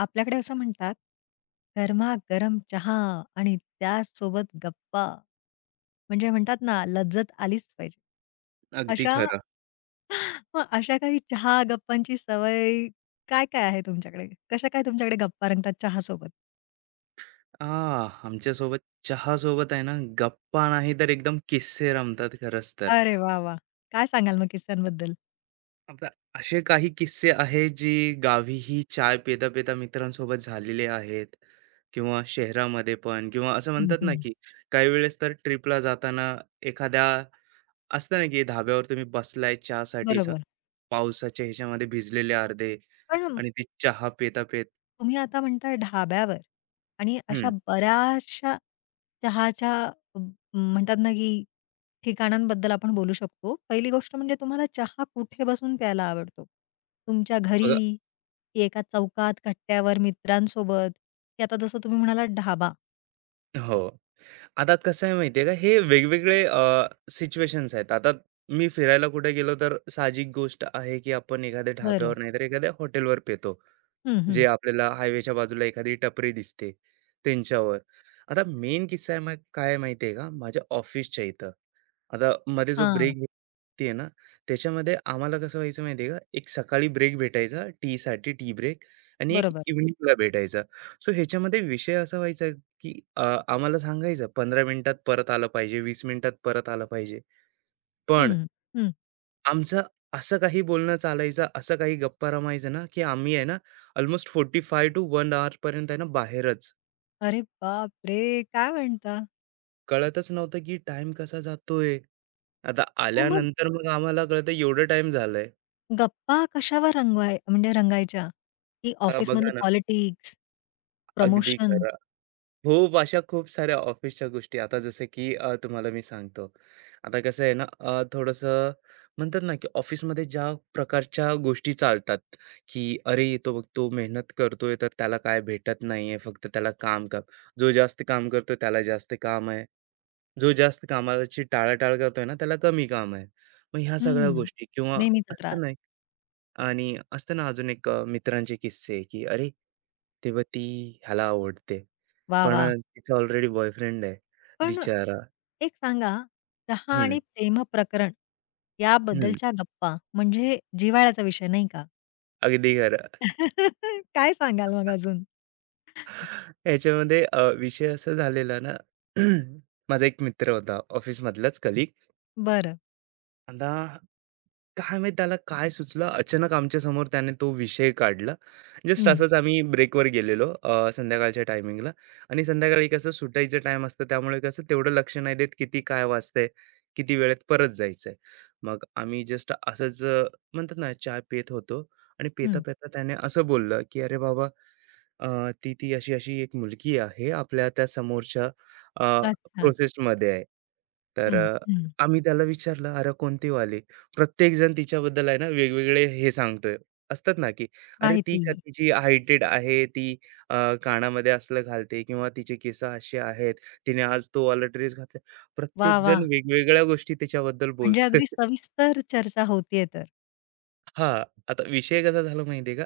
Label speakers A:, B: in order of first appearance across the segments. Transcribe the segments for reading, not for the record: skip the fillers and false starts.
A: आपल्याकडे असं म्हणतात, गरमागरम चहा आणि त्यासोबत गप्पा. म्हणजे म्हणतात ना, लज्जत आलीच पाहिजे.
B: अगदी
A: अशा
B: खरं.
A: मग अशा काही चहा गप्पांची सवय काय-काय आहे तुमच्याकडे? कशा काय तुमच्याकडे गप्पा रंगतात चहा सोबत?
B: आह! आमच्यासोबत चहासोबत आहे ना, गप्पा नाही तर एकदम किस्से रमतात खरंच तर.
A: अरे वाह! वाह! काय सांगाल मग किस्स्यांबद्दल?
B: आता असे काही किस्से आहेत जे गावीही चाय पिता-पिता मित्रांसोबत झालेले आहेत किंवा शहरामध्ये पण किंवा असं
A: हं,
B: म्हणतात ना,
A: हं.
B: की काही वेळेस तर ट्रिपला जाताना एखाद्या असतं ना, की धाब्यावर तुम्ही बसलाय चहासाठी सा
A: बरोबर.
B: पावसाच्या ह्याच्यामध्ये भिजलेले अर्धे
A: पण
B: आणि ते चहा पिता-पित
A: तुम्ही आता म्हणताय ढाब्यावर आणि अशा
B: हं,
A: बऱ्याचशा चहाच्या अ, म्हणतात ना, की ठिकाणांबद्दल आपण बोलू शकतो. पहिली गोष्ट म्हणजे तुम्हाला चहा कुठे बसून प्यायला आवडतो? तुमच्या
B: बघा
A: घरी, की एका चौकात, कट्ट्यावर, मित्रांसोबत, की आता जसं तुम्ही म्हणालात ढाबा?
B: हो. आता कसं आहे माहितीये का, हे वेगवेगळे सिच्युएशन्स आहेत. आता मी फिरायला कुठे गेलो, तर साहजिक गोष्ट आहे, की आपण एखाद्या
A: बरं.
B: ढाब्यावर नाहीतर एखाद्या हॉटेलवर पेतो,
A: हं,
B: जे
A: हं.
B: आपल्याला हायवेच्या बाजूला एखादी टपरी दिसते त्यांच्यावर. आता मेन किस्सा आहे मग काय माहिती का, माझ्या ऑफिसच्या इथं. आता मध्ये जो
A: हां,
B: ब्रेक भेटते ना, त्याच्यामध्ये आम्हाला कसं व्हायचं माहिती आहे का, एक सकाळी ब्रेक भेटायचा टीसाठी टी ब्रेक आणि एक
A: बरोबर.
B: इव्हनिंगला भेटायचा. सो ह्याच्यामध्ये विषय असा व्हायचा की आम्हाला सांगायचं 15 मिनिटात परत आलं पाहिजे, 20 मिनिटात परत आलं पाहिजे. पण
A: हं, हं.
B: आमचं असं काही बोलणं चालायचं, असं काही गप्पा रमायचं ना, की आम्ही आहे ना अल्मोस्ट 45 टू 1 अवर पर्यंत आहे ना बाहेरच.
A: अरे बापरे! काय म्हणता?
B: कळतच नव्हतं की टाईम कसा जातोय. आता
A: पण मग
B: आल्यानंतर मग आम्हाला कळतं एवढं टाईम झालंय.
A: गप्पा कशावर रंगवाय म्हणजे रंगायच्या? की ऑफिसमधलं
B: बघा ना,
A: पॉलिटिक्स,
B: अगदी
A: प्रमोशन?
B: खरं. खूप अशा खूप साऱ्या ऑफिसच्या गोष्टी आता जसं की तुम्हाला मी सांगतो. आता कसं आहे ना, थोडंसं म्हणतात ना, की ऑफिसमध्ये ज्या प्रकारच्या गोष्टी चालतात, की "अरे, तो बघ, तो मेहनत करतोय, तर त्याला काय भेटत नाहीये, फक्त त्याला काम काम. जो जास्त काम करतो त्याला जास्त काम आहे." जो जास्त कामाची टाळाटाळ करतोय ना, त्याला कमी काम आहे. मग ह्या सगळ्या
A: हं.
B: गोष्टी किंवा
A: नेहमीचा
B: असतं
A: त्रास.
B: ना, आणि असतं ना अजून एक मित्रांचे किस्से, की "अरे, तेव्हा ती ह्याला आवडते,
A: वाह!
B: पण
A: वाह!
B: तिचा ऑलरेडी बॉयफ्रेंड आहे
A: पण
B: बिचारा."
A: एक सांगा, चहा
B: हं,
A: आणि प्रेम प्रकरण
B: हं.
A: याबद्दलच्या गप्पा म्हणजे जिव्हाळ्याचा विषय नाही का?
B: अगदी खरं.
A: काय सांगाल मग अजून?
B: ह्याच्यामध्ये विषय असा झालेला ना, माझा एक मित्र होता ऑफिसमधलाच कलीग.
A: बरं.
B: आता काय माहित त्याला काय सुचलं अचानक आमच्या समोर त्याने तो विषय काढला जस्ट
A: हं,
B: असंच आम्ही ब्रेकवर गेलेलो संध्याकाळच्या टायमिंगला आणि संध्याकाळी कसं सुटायचं टाइम असतं त्यामुळे कसं तेवढं लक्ष नाही देत किती काय वाजतंय किती वेळेत परत जायचंय मग आम्ही जस्ट असंच म्हणतात ना चहा पित होतो आणि पिता
A: हं.
B: पिता त्याने असं बोललं की अरे बाबा ती ती अशी-अशी एक मुलगी आहे आपल्या त्या समोरच्या अ,
A: अच्छा.
B: प्रोसेसमध्ये आहे. तर
A: हं, हं.
B: आम्ही त्याला विचारलं, "अरे कोणती वाली?" प्रत्येकजण तिच्याबद्दल आहे ना वेगवेगळे हे सांगतोय. असतात ना, की "अरे ती
A: माहिती.
B: का तिची हायटेड आहे, ती कानामध्ये असलं घालते किंवा तिचे केस असे आहेत, तिने आज तो वाला ड्रेस घातला."
A: वाह!
B: प्रत्येकजण
A: वाह!
B: वेगवेगळ्या गोष्टी तिच्याबद्दल
A: म्हणजे
B: बोलतोय.
A: अगदी सविस्तर चर्चा होतीये तर.
B: हां, आता विषय कसा झाला माहिती का?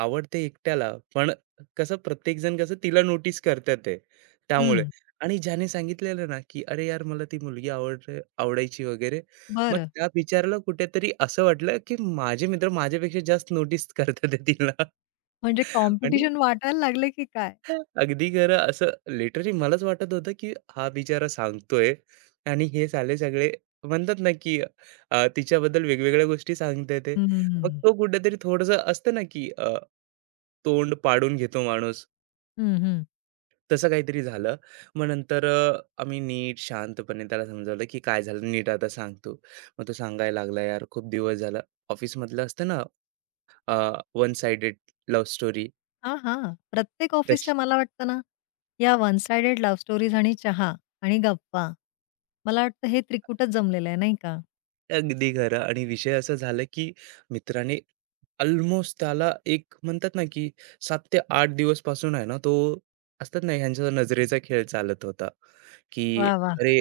B: आवडते एकट्याला, पण कसं प्रत्येकजण कसं तिला नोटीस करतात ते, त्यामुळे.
A: हं.
B: आणि ज्याने सांगितलेलं ना, की "अरे यार, मला ती मुलगी आवडायची वगैरे." मग
A: बरं.
B: त्या बिचाराला कुठेतरी असं वाटलं, की माझे मित्र माझ्यापेक्षा जास्त नोटीस करतात आहे तिला
A: म्हणजे
B: आणि
A: कॉम्पिटिशन वाटायला लागले की काय?
B: अगदी खरं. असं लिटरली मलाच वाटत होतं, की हा बिचारा सांगतोय आणि हे साले सगळे म्हणतात ना, की तिच्याबद्दल वेगवेगळ्या गोष्टी सांगते ते.
A: हं,
B: मग
A: हं.
B: तो कुठेतरी थोडंसं असतं ना, की तोंड पाडून घेतो माणूस,
A: हं,
B: तसं काहीतरी झालं. मग नंतर आम्ही नीट शांतपणे त्याला समजावलं, की काय झालं नीट आता सांग मग तो सांगायला लागला, "यार खूप दिवस झालं." ऑफिसमधलं असतं ना, वन साइडेड लव्ह स्टोरी
A: हां, हां. प्रत्येक ऑफिसच्या मला वाटतं ना, या वन साइडेड लव्ह स्टोरीज आणि चहा आणि गप्पा. मला वाटतं हे त्रिकुटच जमलेलं आहे नाही का?
B: अगदी खरं आणि विषय असं झालं की मित्राने ऑलमोस्ट त्याला एक म्हणतात ना की 7 ते 8 दिवस पासून आहे ना तो असतात ना ह्यांच्या नजरेचा खेळ चालत होता की
A: वाह, वाह!
B: अरे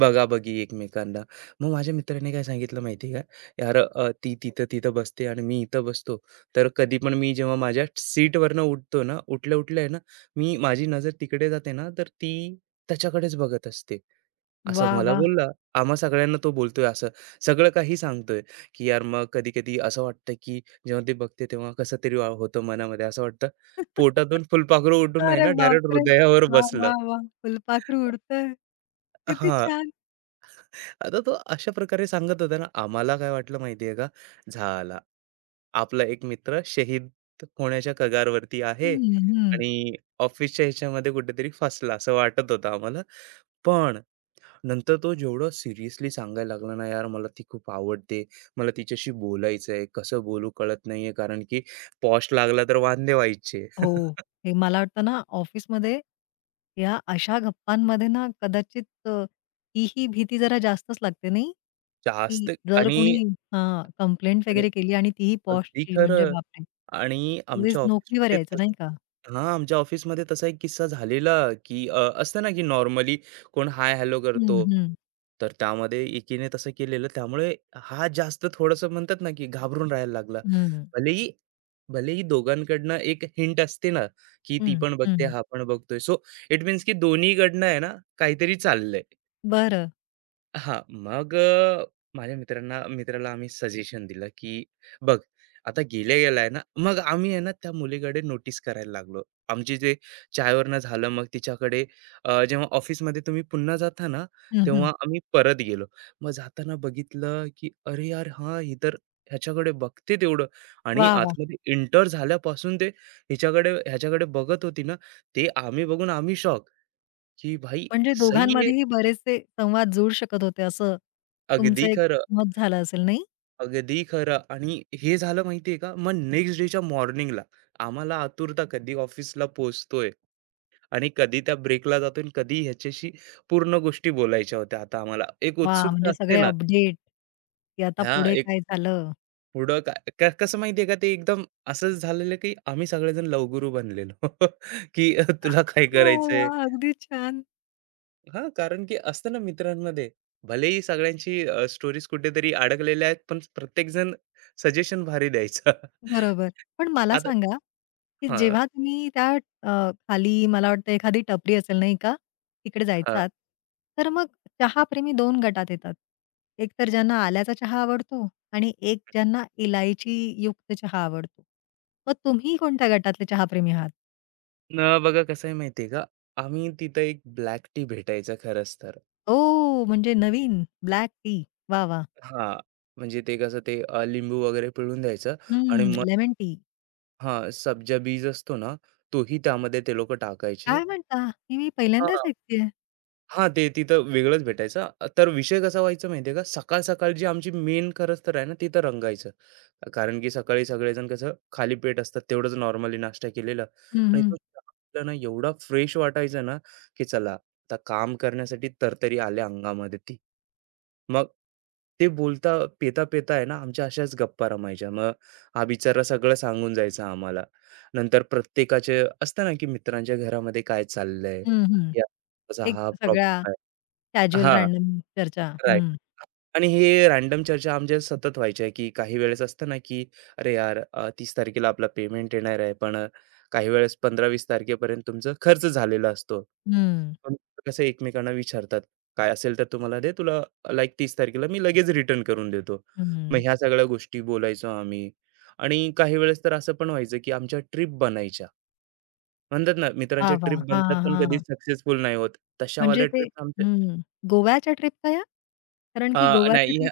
B: बघाबघी एकमेकांना. मग माझ्या मित्राने काय सांगितलं माहिती आहे का? "यार ती तिथं तिथं बसते आणि मी इथं बसतो. तर कधी पण मी जेव्हा माझ्या सीटवरनं उठतो ना, उठल्या-उठल्या आहे ना, मी माझी नजर तिकडे जाते ना, तर ती त्याच्याकडेच बघत असते. असं
A: वाह,
B: मला
A: वाह!
B: बोलला. आम्हा सगळ्यांना तो बोलतोय असं. सगळं काही सांगतोय, की यार मग कधी-कधी असं वाटतं, की जेव्हा ते बघते तेव्हा कसं तरी होतं मनामध्ये असं वाटतं, पोटातून फुलपाखरू उठून आहे
A: अरे
B: ना डायरेक्ट
A: बापरे!
B: हृदयावर
A: वाह,
B: बसलं.
A: वाह, वाह! फुलपाखरू उडतंय. किती
B: हां.
A: छान.
B: आता तो अशा प्रकारे सांगत होता ना, आम्हाला काय वाटलं माहिती आहे का? झाला. आपला एक मित्र शहीद होण्याच्या कगारवरती आहे
A: हं, हं.
B: आणि ऑफिसच्या ह्याच्यामध्ये कुठेतरी फसला असं वाटत होतं आम्हाला. पण नंतर तो जेवढं सिरियसली सांगायला लागला ना, "यार मला ती खूप आवडते. मला तिच्याशी बोलायचं आहे. कसं बोलू कळत नाहीये." कारण की पॉश लागला तर वांदे व्हायचे.
A: हो. हे मला वाटतं ना ऑफिसमध्ये या अशा गप्पांमध्ये ना कदाचित ही भीती जरा जास्तच लागते नाही?
B: जास्त
A: की जर
B: आणि
A: कोणी हां, कंप्लेंट
B: आणि
A: वगैरे केली आणि तीही
B: अगदी
A: बॉसची म्हणजे
B: खरं.
A: बापरे!
B: आणि
A: अगदीच
B: आमच्या
A: नोकरीवर
B: ऑफिसमध्ये
A: यायचं
B: तस
A: नाही का?
B: हां, आमच्या ऑफिसमध्ये तसा एक किस्सा झालेला, की असतं ना, की नॉर्मली कोण हाय हॅलो
A: हं,
B: करतो.
A: हं,
B: तर त्यामध्ये एकीने तसं केलेलं. त्यामुळे हा जास्त थोडंसं म्हणतात ना, की घाबरून राहायला लागला.
A: हं,
B: भलेही भलेही दोघांकडनं एक हिंट असते ना, की ती
A: हं,
B: पण बघते,
A: हं.
B: हा पण बघतोय. सो इट मीन्स की दोन्हीकडनं आहे ना, काहीतरी चाललंय.
A: बरं.
B: हां, मग माझ्या मित्राला आम्ही सजेशन दिलं, की "बघ, आता गेल्या-गेल्या ना" मग आम्ही आहे ना त्या मुलीकडे नोटीस करायला लागलो. आमची जे चायवरनं झालं, मग तिच्याकडे जेव्हा ऑफिसमध्ये तुम्ही पुन्हा जाता ना,
A: हं, हं.
B: तेव्हा आम्ही परत गेलो. मग जाताना बघितलं, की "अरे यार, हां, ही तर ह्याच्याकडे बघते तेवढं" आणि
A: वाह! वाह!
B: आतमध्ये एंटर झाल्यापासून ते हिच्याकडे ह्याच्याकडे बघत होती ना, ते आम्ही बघून आम्ही शॉक, की "भाई,
A: म्हणजे
B: सही है,
A: दोघांमध्येही बरेचसे संवाद जुळू शकत होते असं
B: अगदी
A: तुमचं एक
B: खरं."
A: मत झालं असेल नाही?
B: अगदी खरं आणि हे झालं माहितीये का? मग नेक्स्ट डेच्या मॉर्निंगला आम्हाला आतुरता कधी ऑफिसला पोहोचतोय आणि कधी त्या ब्रेकला जातोय आणि कधी ह्याच्याशी पूर्ण गोष्टी बोलायच्या होत्या आता आम्हाला. एक
A: वाह!
B: उत्सुकता
A: म्हणजे
B: असते
A: सगळे
B: ना,
A: अपडेट, की आता
B: ह्या
A: पुढे
B: एक
A: काय झालं?
B: पुढं काय क कसं माहितीये का ते एकदम असंच झालेलं, की आम्ही सगळेजण लवगुरू बनलेलो, की तुला काय
A: वाह!
B: करायचंय?
A: वाह! अगदी छान.
B: हां, कारण की असतं ना मित्रांमध्ये, भलेही सगळ्यांची स्टोरीज कुठेतरी अडकलेल्या आहेत, पण प्रत्येकजण सजेशन भारी द्यायचा.
A: बरोबर. पण मला
B: आता
A: सांगा, की
B: हां,
A: जेव्हा तुम्ही त्या अ, खाली मला वाटतं एखादी टपरी असेल नाही का? तिकडे
B: हां.
A: जायचात. तर मग चहाप्रेमी 2 गटात येतात. एक तर ज्यांना आल्याचा चहा आवडतो आणि एक ज्यांना इलायची युक्त चहा आवडतो. मग तुम्ही कोणत्या गटातले चहाप्रेमी आहात?
B: न बघा कसं आहे माहिती का, आम्ही तिथं एक ब्लॅक टी भेटायचा खरंच तर.
A: ओह! म्हणजे नवीन ब्लॅक टी. वाह! वाह!
B: हां, म्हणजे ते कसं ते लिंबू वगैरे पिळून द्यायचं आणि
A: हं,
B: मग
A: लेमन टी.
B: हां, सब्जा बीज असतो ना, तोही त्यामध्ये ते लोकं टाकायचे.
A: काय म्हणता? हे मी पहिल्यांदाच
B: हां.
A: ऐकतेय.
B: हां, ते तिथं वेगळंच भेटायचं. तर विषय कसा व्हायचा माहिती का, सकाळ-सकाळ जी आमची मेन खरंच तर आहे ना, तिथं रंगायचं. कारण की सकाळी सगळेजण कसं खाली पेट असतात, तेवढंच नॉर्मली नाश्ता केलेला
A: हं,
B: आणि
A: हं.
B: तो चहा पिला ना, एवढा फ्रेश वाटायचा ना, की चला आता काम करण्यासाठी तरतरी आल्या अंगामध्ये ती. मग ते बोलता पेता-पेता आहे ना, आमच्या अशाच गप्पा रमायच्या. मग हा बिचारा सगळं सांगून जायचा आम्हाला. नंतर प्रत्येकाचे असतं ना, की मित्रांच्या घरामध्ये काय चाललंय,
A: हं, हं.
B: की असा
A: एक
B: हा
A: सगळ्या
B: आहे.
A: कॅज्युअल
B: हां,
A: रँडम चर्चा.
B: राइट.
A: हं,
B: आणि हे रँडम चर्चा आमच्या सतत व्हायच्या, की काही वेळेस असतं ना, की "अरे यार, 30 तारखेला आपला पेमेंट येणार आहे, पण काही वेळेस 15-20 तारखेपर्यंत तुमचा खर्च झालेला असतो."
A: हं,
B: पण कसं एकमेकांना विचारतात, "काय असेल तर तू मला दे, तुला लाइक 30 तारखेला मी लगेच रिटर्न करून देतो." मग
A: हं.
B: ह्या सगळ्या गोष्टी बोलायचो आम्ही. आणि काही वेळेस तर असं पण व्हायचं, की आमच्या ट्रिप बनायच्या. म्हणतात ना,
A: वाह!
B: मित्रांच्या ट्रिप
A: वाह!
B: बनतात,
A: हां,
B: पण
A: हां.
B: कधी सक्सेसफुल नाही होत.
A: म्हणजे
B: तशावाल्या
A: ते
B: ट्रिप आमच्या
A: हं. गोव्याच्या ट्रिपचा या? कारण की
B: अ,
A: गोव्याच्या
B: नाही
A: ट्रिप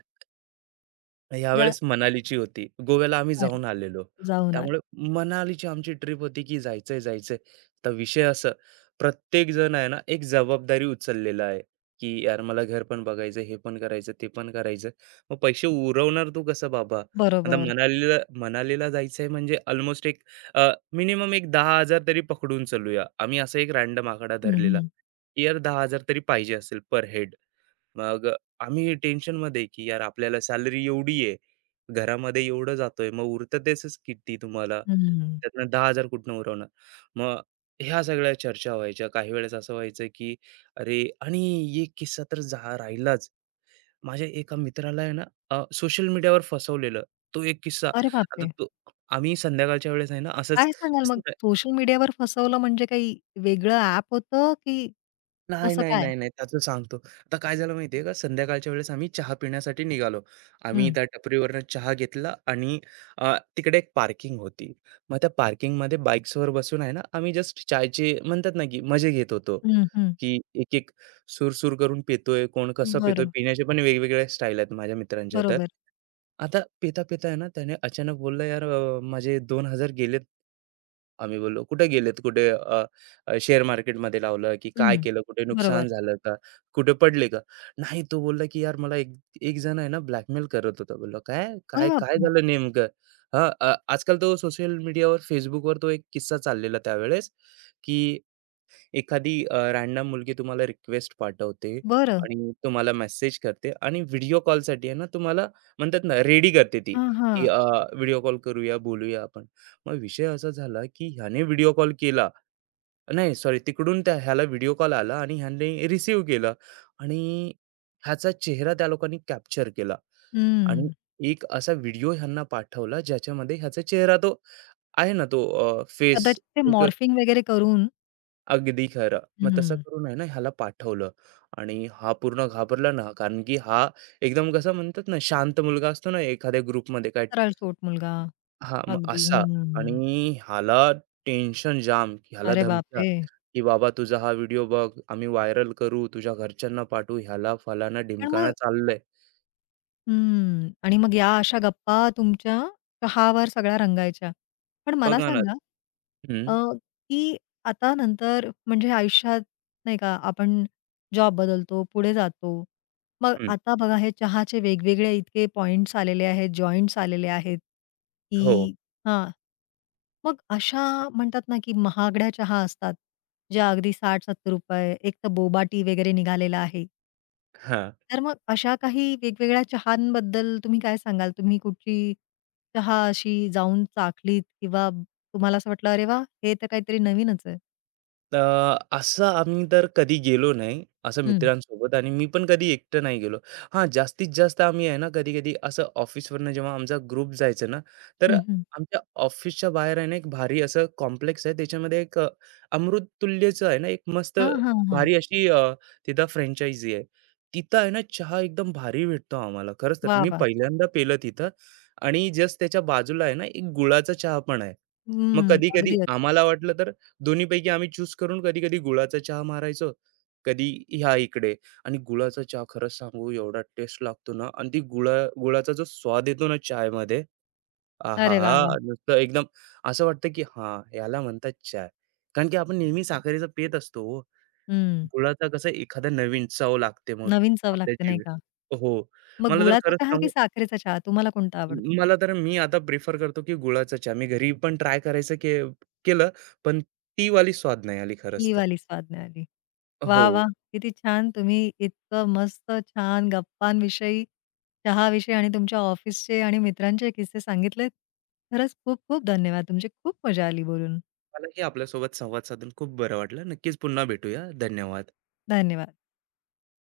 A: ज्या
B: यावेळेस मनालीची होती. गोव्याला आम्ही
A: अरे,
B: जाऊन आलेलो.
A: जाऊन आले.
B: त्यामुळे मनालीची आमची ट्रिप होती, की जायचंय, जायचंय. तर विषय असं, प्रत्येक जण आहे ना, एक जबाबदारी उचललेला आहे, की यार मला घर पण बघायचं, हे पण करायचं, ते पण करायचं. मग पैसे उरवणार तू कसं बाबा? आता
A: बरोबर.
B: मनालीला मनालीला जायचंय म्हणजे अल्मोस्ट एक मिनिमम एक 10,000 तरी पकडून चलूया. आम्ही असा एक रँडम आकडा
A: हं,
B: धरलेला,
A: हं.
B: की यार 10,000 तरी पाहिजे असेल पर हेड. मग आम्ही टेन्शनमध्ये की यार आपल्याला सॅलरी एवढी आहे, घरामध्ये एवढं जातोय, मग उरतं त्याचंच किती तुम्हाला?
A: हं.
B: त्यातनं 10,000 कुठनं उरवणार? मग ह्या सगळ्या चर्चा व्हायच्या. काही वेळेस असं व्हायचं की अरे आणि एक किस्सा तर जा राहिलाच. माझ्या एका मित्राला आहे ना सोशल मीडियावर फसवलेलं. तो एक किस्सा.
A: अरे
B: आता
A: बापरे!
B: तो आम्ही संध्याकाळच्या वेळेस आहे ना असंच
A: काय सांगाल मग सोशल मीडियावर फसवलं म्हणजे काही वेगळं ॲप होतं की
B: नाही,
A: कसं
B: नाही,
A: काय?
B: नाही, नाही. त्याचं सांगतो. आता काय झालं माहिती आहे का, संध्याकाळच्या वेळेस आम्ही चहा पिण्यासाठी निघालो. आम्ही
A: हं,
B: त्या टपरीवरनं चहा घेतला आणि तिकडे एक पार्किंग होती. मग त्या पार्किंगमध्ये बाईक्सवर बसून आहे ना, आम्ही जस्ट चायचे म्हणतात ना, की मजे घेत होतो.
A: हं, हं.
B: की एक-एक सूर-सूर करून पितोय, कोण कसं पितोय.
A: बरं.
B: पिण्याचे पण वेगवेगळ्या स्टाईल आहेत माझ्या मित्रांच्या तर.
A: बरोबर.
B: आता पिता-पिता आहे ना, त्याने अचानक बोलला, "यार माझे 2,000 गेलेत." आम्ही बोललो, "कुठे गेलेत? कुठे अ, अ, शेअर मार्केटमध्ये लावलं की काय
A: हं.
B: केलं? कुठे
A: बरोबर.
B: नुकसान झालं का? कुठे पडले का?" नाही तो बोलला, की "यार मला एक एक जण आहे ना ब्लॅकमेल करत होता." बोललो, "काय?
A: अरे
B: काय काय
A: बापरे!
B: झालं नेमकं?" हां, आजकाल तो सोशल मीडियावर, Facebookवर तो एक किस्सा चाललेला त्यावेळेस, की एखादी रँडम मुलगी तुम्हाला रिक्वेस्ट पाठवते
A: बरं.
B: आणि तुम्हाला मेसेज करते आणि व्हिडिओ कॉलसाठी आहे ना तुम्हाला म्हणतात ना रेडी करते ती,
A: हां,
B: की
A: हां.
B: व्हिडिओ कॉल करूया, बोलूया आपण. मग विषय असा झाला की ह्याने व्हिडिओ कॉल केला नाही सॉरी तिकडून त्या ह्याला व्हिडिओ कॉल आला आणि ह्याने रिसीव्ह केला आणि ह्याचा चेहरा त्या लोकांनी कॅप्चर केला आणि
A: हं.
B: एक असा व्हिडिओ ह्यांना पाठवला ज्याच्यामध्ये ह्याचा चेहरा तो आहे ना तो फेस
A: कदाचित ते मॉर्फिंग वगैरे करून
B: अगदी खरं. मग तसं
A: हं.
B: करून आहे ना ह्याला पाठवलं आणि हा पूर्ण घाबरला ना, कारण की हा एकदम कसं म्हणतात ना, शांत मुलगा असतो ना एखाद्या ग्रुपमध्ये काय
A: सरळसोट मुलगा.
B: हां, मग
A: अगदी.
B: असा आणि
A: हं.
B: ह्याला टेन्शन जाम, की ह्याला
A: अरे
B: धमक्या,
A: बापरे!
B: की "बाबा तुझा हा व्हिडिओ बघ, आम्ही व्हायरल करू, तुझ्या घरच्यांना पाठवू, ह्याला फलाना
A: पण
B: ढिमकाना
A: मग
B: चाललंय."
A: हं. आणि मग या अशा गप्पा तुमच्या चहावर सगळ्या रंगायच्या. पण मला
B: बघा ना.
A: सांगा अ,
B: हं,
A: की आता नंतर म्हणजे आयुष्यात नाही का आपण जॉब बदलतो, पुढे जातो. मग
B: हं.
A: आता बघा हे चहाचे वेगवेगळे इतके पॉइंट्स आलेले आहेत, जॉइंट्स आलेले आहेत,
B: हो.
A: की हां. मग अशा म्हणतात ना, की महागड्या चहा असतात, ज्या अगदी ₹60-70 एक तर बोबा टी वगैरे निघालेला आहे.
B: हां.
A: तर मग अशा काही वेगवेगळ्या चहांबद्दल तुम्ही काय सांगाल? तुम्ही कुठची चहा अशी जाऊन चाखलीत किंवा तुम्हाला असं वाटलं, "अरे वाह! हे तर काहीतरी नवीनच आहे."
B: अ, असं आम्ही तर कधी गेलो नाही, असं
A: हं.
B: मित्रांसोबत आणि मी पण कधी एकटं नाही गेलो. हां, जास्तीत जास्त आम्ही आहे ना, कधी-कधी असं ऑफिसवरनं जेव्हा आमचा ग्रुप जायचा ना, तर
A: हं, हं.
B: आमच्या ऑफिसच्या बाहेर आहे ना, एक भारी असं कॉम्प्लेक्स आहे. त्याच्यामध्ये एक अमृततुल्यचं आहे ना, एक मस्त
A: हां, हां, हां.
B: भारी अशी तिथं फ्रँचायझी आहे. तिथं आहे ना, चहा एकदम भारी भेटतो आम्हाला. खरंच तर
A: वाह,
B: मी
A: वाह!
B: पहिल्यांदा पेलं तिथं आणि जस्ट त्याच्या बाजूला आहे ना, एक गुळाचा चहा पण आहे. मग
A: हं.
B: कधी-कधी
A: अगदी.
B: आम्हाला वाटलं तर दोन्हीपैकी आम्ही चूज करून कधी-कधी गुळाचा चहा मारायचो, कधी ह्या इकडे आणि गुळाचा चहा खरंच सांगू एवढा टेस्ट लागतो ना आणि ती गुळाचा जो स्वाद येतो ना चायमध्ये,
A: अरे वाह,
B: आहाहा!
A: वाह!
B: नुसतं एकदम असं वाटतं की हां, याला म्हणतात चाय. कारण की आपण नेहमी साखरेचं पीत असतो हो.
A: हं.
B: गुळाचा कसं एखादा नवीन चव लागते मग
A: नवीन चव
B: आपल्या
A: लागते नाही
B: जीभेत
A: का?
B: हो.
A: मग
B: मला तर
A: गुळाचा
B: खरंच
A: चहा की
B: सांगू
A: साखरेचा चहा तुम्हाला कोणता आवडतो?
B: मला तर मी आता प्रिफर करतो की गुळाचा चहा. मी घरी पण ट्राय करायचं केलं, पण ती वाली स्वाद नाही आली खरंच
A: ही
B: तर.
A: वाली स्वाद मिळाली.
B: हो.
A: वाह, वाह! किती छान. तुम्ही इतकं मस्त छान गप्पांविषयी, चहाविषयी आणि तुमच्या ऑफिसचे आणि मित्रांचे किस्से सांगितलेत. खरंच खूप खूप धन्यवाद. तुमची खूप मजा आली बोलून.
B: मलाही आपल्यासोबत संवाद साधून खूप बरं वाटलं. नक्कीच पुन्हा भेटूया. धन्यवाद.
A: धन्यवाद.